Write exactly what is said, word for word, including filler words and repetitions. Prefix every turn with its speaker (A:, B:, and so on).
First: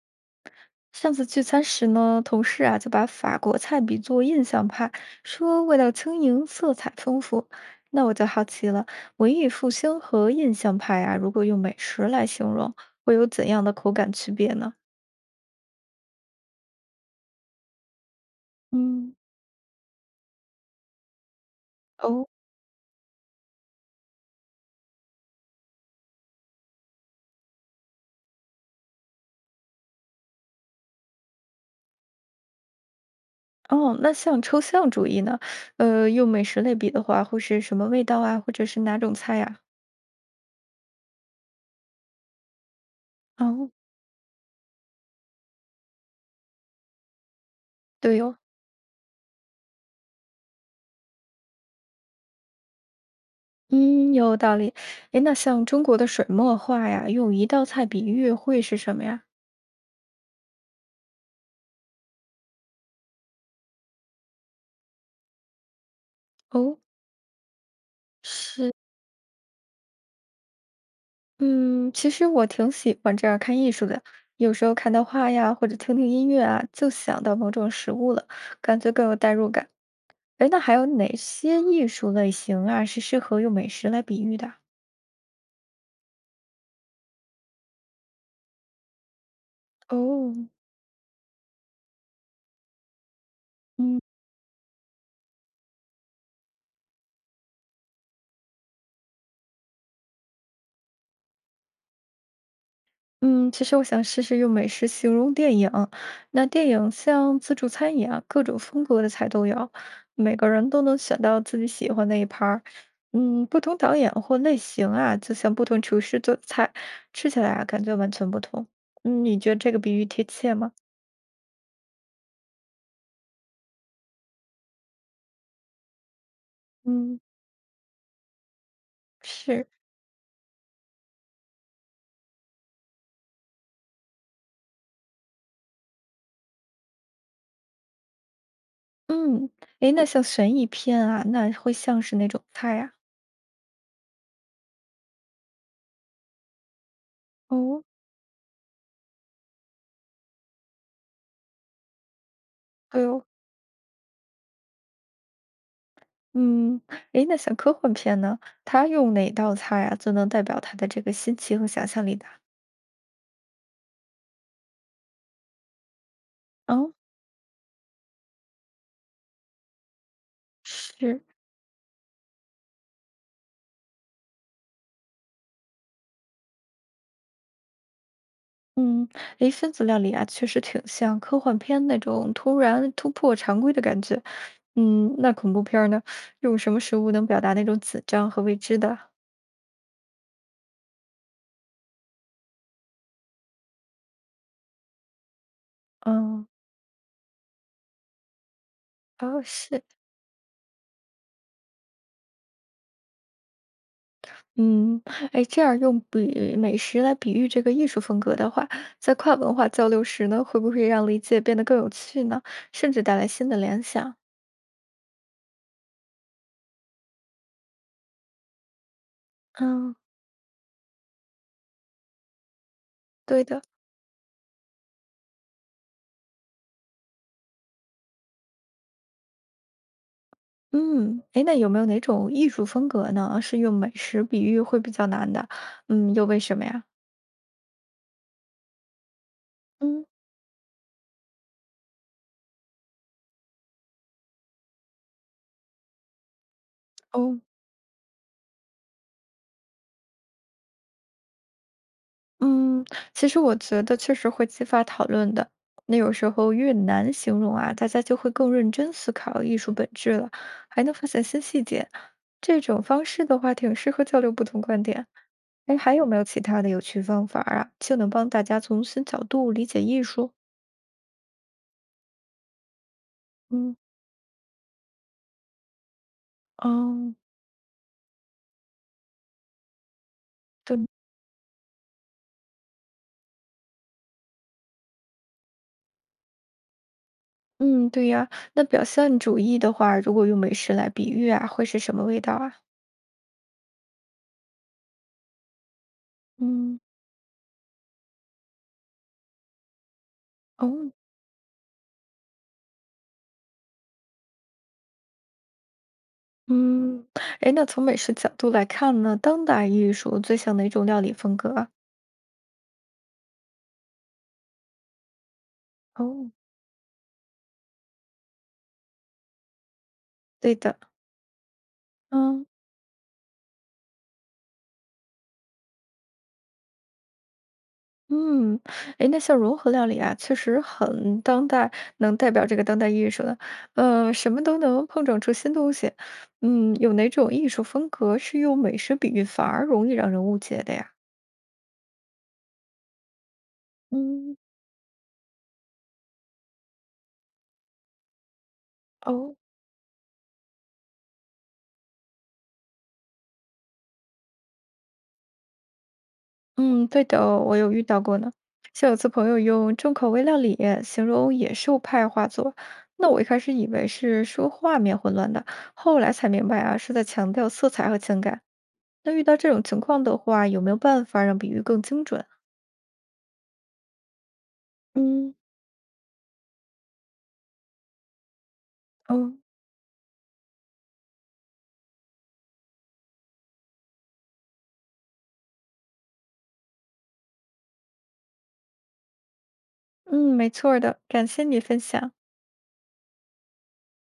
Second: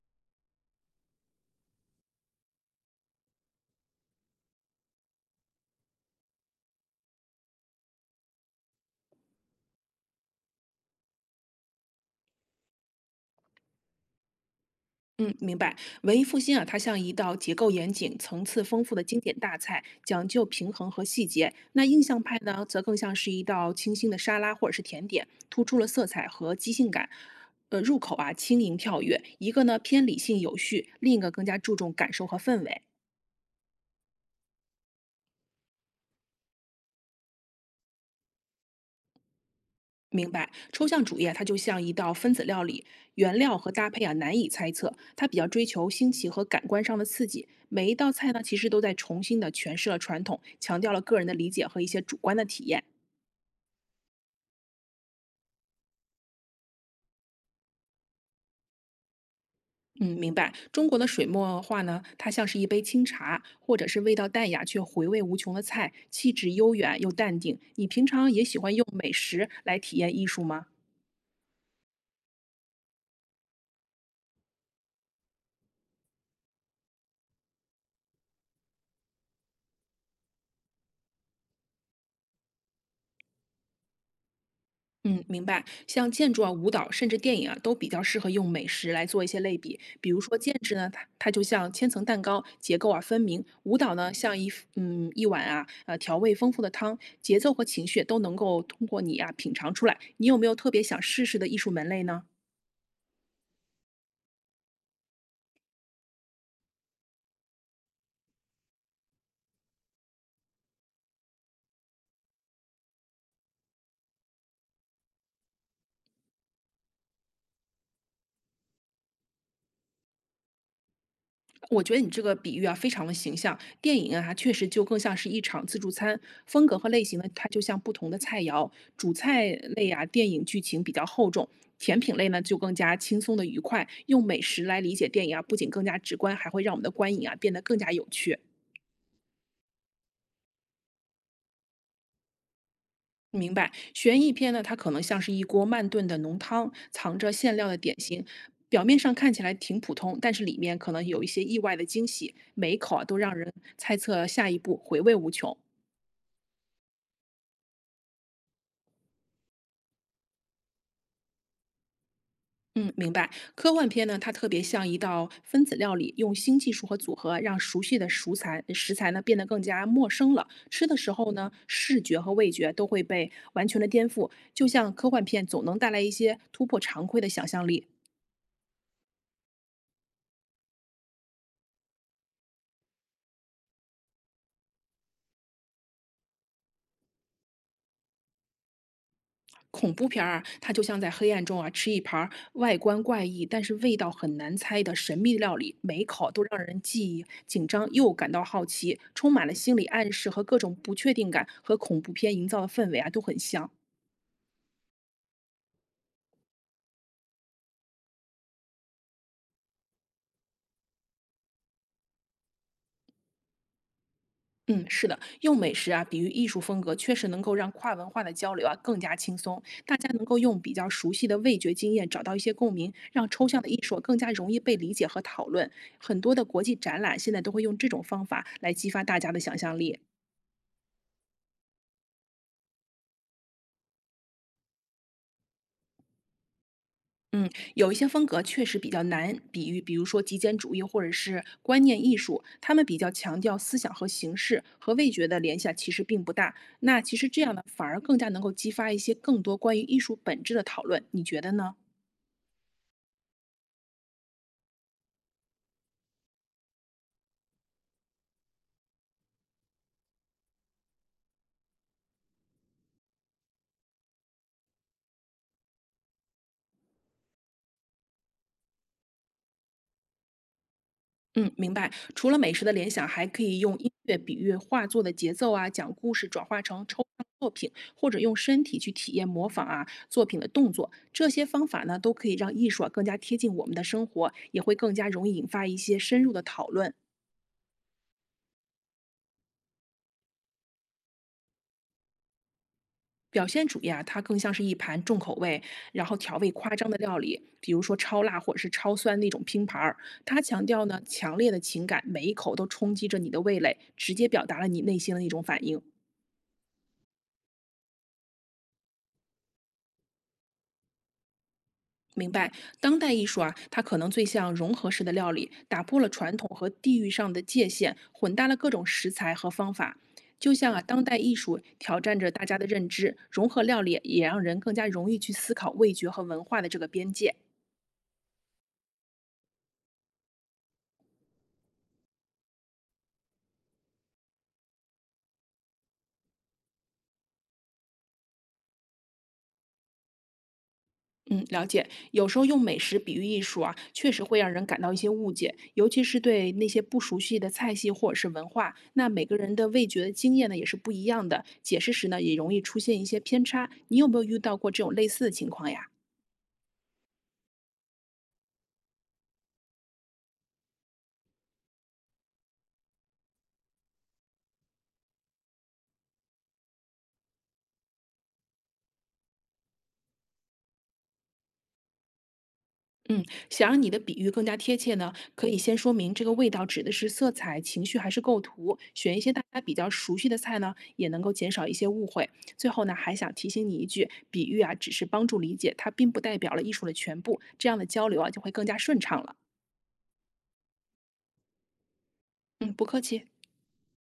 A: 上次聚餐时呢，同事啊就把法国菜比作印象派，说味道轻盈，色彩丰富。那我就好奇了，文艺复兴和印象派啊，如果用美食来形容，会有怎样的口感区别呢？
B: 嗯，明白。文艺复兴啊，它像一道结构严谨、层次丰富的
A: 嗯，
B: 经典大菜，讲究平衡和细节。那印象
A: 哦
B: 派呢，则更像是一道清新的沙拉或者是甜点，突出了色彩和即兴感。呃，入口啊轻盈跳跃，一个呢偏理性有序，另一个更加注重感受和氛围。
A: 哦，那像抽象主义呢？呃，用美食类比的话，会是什么味道啊，或者是哪种菜呀、
B: 明白，抽象主义啊，它就像一道分子料理，原料
A: 哦，
B: 和搭配啊难以猜测，它比较追求新奇和感官上的刺激。每一道
A: 对
B: 菜
A: 哦，
B: 呢，其实都在重新的诠释了传统，强调了个人的理解和一些主观的体验。
A: 嗯，有道理。诶，那像中国的水墨画呀，用一道菜比喻会是什么呀？
B: 嗯，明白。中国的水墨画呢，它像是一杯清茶，或者是味道淡雅却回味无穷的菜，气质悠
A: 哦。
B: 远又淡定。你平常也喜
A: 是
B: 欢用美食来体验艺术吗？
A: 嗯，其实我挺喜欢这样看艺术的，有时候看到画呀，或者听听音乐啊，就想到某种食物了，感觉更有代入感。哎，那还有哪些艺术类型啊，是适合用美食来比喻的？
B: 嗯，明白。像建筑啊、舞蹈甚至电影啊，都比较适合用美食来做一些类比。比如
A: 哦，
B: 说建筑呢，它它就像千层蛋糕，结构啊分明；舞蹈
A: 嗯。
B: 呢，像一嗯一碗啊呃调味丰富的汤，节奏和情绪都能够通过你啊品尝出来。你有没有特别想试试的艺术门类呢？
A: 嗯，其实我想试试用美食形容电影。那电影像自助餐一样，各种风格的菜都有，每个人都能选到自己喜欢那一盘儿。嗯，不同导演或类型啊，就像不同厨师做的菜，吃起来啊感觉完全不同。嗯，你觉得这个比喻贴切吗？
B: 我觉得你这个比喻啊，非常的形象。电影啊，它确实就更像是一场自助餐，风格和类型
A: 嗯，
B: 呢，它就像不同的菜肴。主菜
A: 是
B: 类啊，电影剧情比较厚重；甜品类呢，就更加轻松的愉快。用美食来理解电影啊，不仅更加直观，还会让我们的观影啊变得更加有趣。
A: 嗯，诶，那像悬疑片啊，那会像是哪种菜呀？
B: 明白，悬疑片呢，它可能像是一锅慢炖的浓汤，藏着馅料的
A: 哦。
B: 点心，表面上看起来挺普通，但是里面可能有一些意外的惊喜，每一口啊
A: 对
B: 都
A: 哦。
B: 让人猜测下一步，回味无穷。
A: 嗯，诶，那像科幻片呢，它用哪道菜啊，最能代表它的这个新奇和想象力的？
B: 嗯，明白。科幻片呢，它特别像一道分子料理，用新技术
A: 哦，
B: 和组合，让熟悉的熟材食材呢变得更加陌生了。吃的时
A: 是，
B: 候呢，视觉和味觉都会被完全的颠覆。就像科幻片总能带来一些突破常规的想象力，
A: 嗯，诶，分子料理啊，确实挺像科幻片那种突然突破常规的感觉。嗯，那恐怖片儿呢，用什么食物能表达那种紧张和未知的？
B: 恐怖片儿啊，它就像在黑暗中啊吃一盘儿外观怪异，但是味道很难猜的神秘料理，每一口都
A: 嗯，
B: 让人既紧张又感到好奇，充
A: 哦，
B: 满了心
A: 是，
B: 理暗示和各种不确定感，和恐怖片营造的氛围啊都很像。
A: 嗯，哎，这样用比美食来比喻这个艺术风格的话，在跨文化交流时呢，会不会让理解变得更有趣呢？甚至带来新的联想？
B: 嗯，是的，用美食啊比喻艺术风格，确实能够让跨文化的交流啊更加轻松。
A: 嗯，
B: 大家能够用比较熟悉的味觉经验找到一些共鸣，让
A: 对
B: 抽象
A: 的。
B: 的艺术更加容易被理解和讨论。很多的国际展览现在都会用这种方法来激发大家的想象力。
A: 嗯，哎，那有没有哪种艺术风格呢，是用美食比喻会比较难的？嗯，又为什么呀？
B: 嗯，有一些风格确实比较难比喻，比如
A: 嗯，
B: 说极简主义或者是观念艺术，他们比较强调思想和形式，和味觉的联系，其实并不大。那其实
A: 哦，
B: 这样呢，反而更加能够激发一些更多关于艺术本质的讨论，你觉得呢？
A: 嗯，其实我觉得确实会激发讨论的。那有时候越难形容啊，大家就会更认真思考艺术本质了，还能发现新细节。这种方式的话，挺适合交流不同观点。哎，还有没有其他的有趣方法啊，就能帮大家从新角度理解艺术？
B: 嗯，明白。除了美食的联想，还可以
A: 嗯，
B: 用音乐比喻画作的节奏啊，讲故事转化成抽
A: 哦，
B: 象作品，或者用身体去体验模仿啊作品的动
A: 对。
B: 作。这些方法呢，都可以让艺术啊更加贴近我们的生活，也会更加容易引发一些深入的讨论。
A: 嗯，对呀，那表现主义的话，如果用美食来比喻啊，会是什么味道啊？
B: 表现主义啊，它更像是一盘重口味，然后调味夸
A: 嗯，
B: 张的料理，比如说超辣或者是超酸那种拼盘儿。它强调
A: 哦，
B: 呢强烈的情感，每一口都冲击着你的味蕾，直接表达了你内心的那种反应。
A: 嗯，哎，那从美食角度来看呢，当代艺术最像哪种料理风格啊？
B: 明白，当代艺术啊，它可能最像融合式的料理，打破了
A: 哦，
B: 传统和地域上的界限，混搭了各种食材和方法。就
A: 对
B: 像
A: 的，
B: 啊，当代艺术挑战着大
A: 嗯
B: 家的认知，融合料理也让人更加容易去思考味觉和文化的这个边界。
A: 嗯，哎，那像融合料理啊，确实很当代，能代表这个当代艺术的，呃，什么都能碰撞出新东西。嗯，有哪种艺术风格是用美食比喻反而容易让人误解的呀？
B: 嗯，了解。有时候用美食比喻艺术啊，确实
A: 嗯。
B: 会让人感到一些误解，尤其是对那些不熟悉的菜系或者是文化。那每
A: 哦。
B: 个人的味觉的经验呢，也是不一样的，解释时呢，也容易出现一些偏差。你有没有遇到过这种类似的情况呀？
A: 嗯，对的哦我有遇到过呢。像有次朋友用重口味料理形容野兽派画作，那我一开始以为是说画面混乱的，后来才明白啊，是在强调色彩和情感。那遇到这种情况的话，有没有办法让比喻更精准？
B: 嗯，想让你的比喻更加贴切呢，
A: 嗯，
B: 可以先说明这个味道指的是色彩、情绪还是构图，选一
A: 哦，
B: 些大家比较熟悉的菜呢，也能够减少一些误会。最后呢，还想提醒你一句，比喻啊只是帮助理解，它并不代表了艺术的全部，这样的交流啊就会更加顺畅了。
A: 嗯，没错儿的，感谢你分享。
B: 嗯，不客气。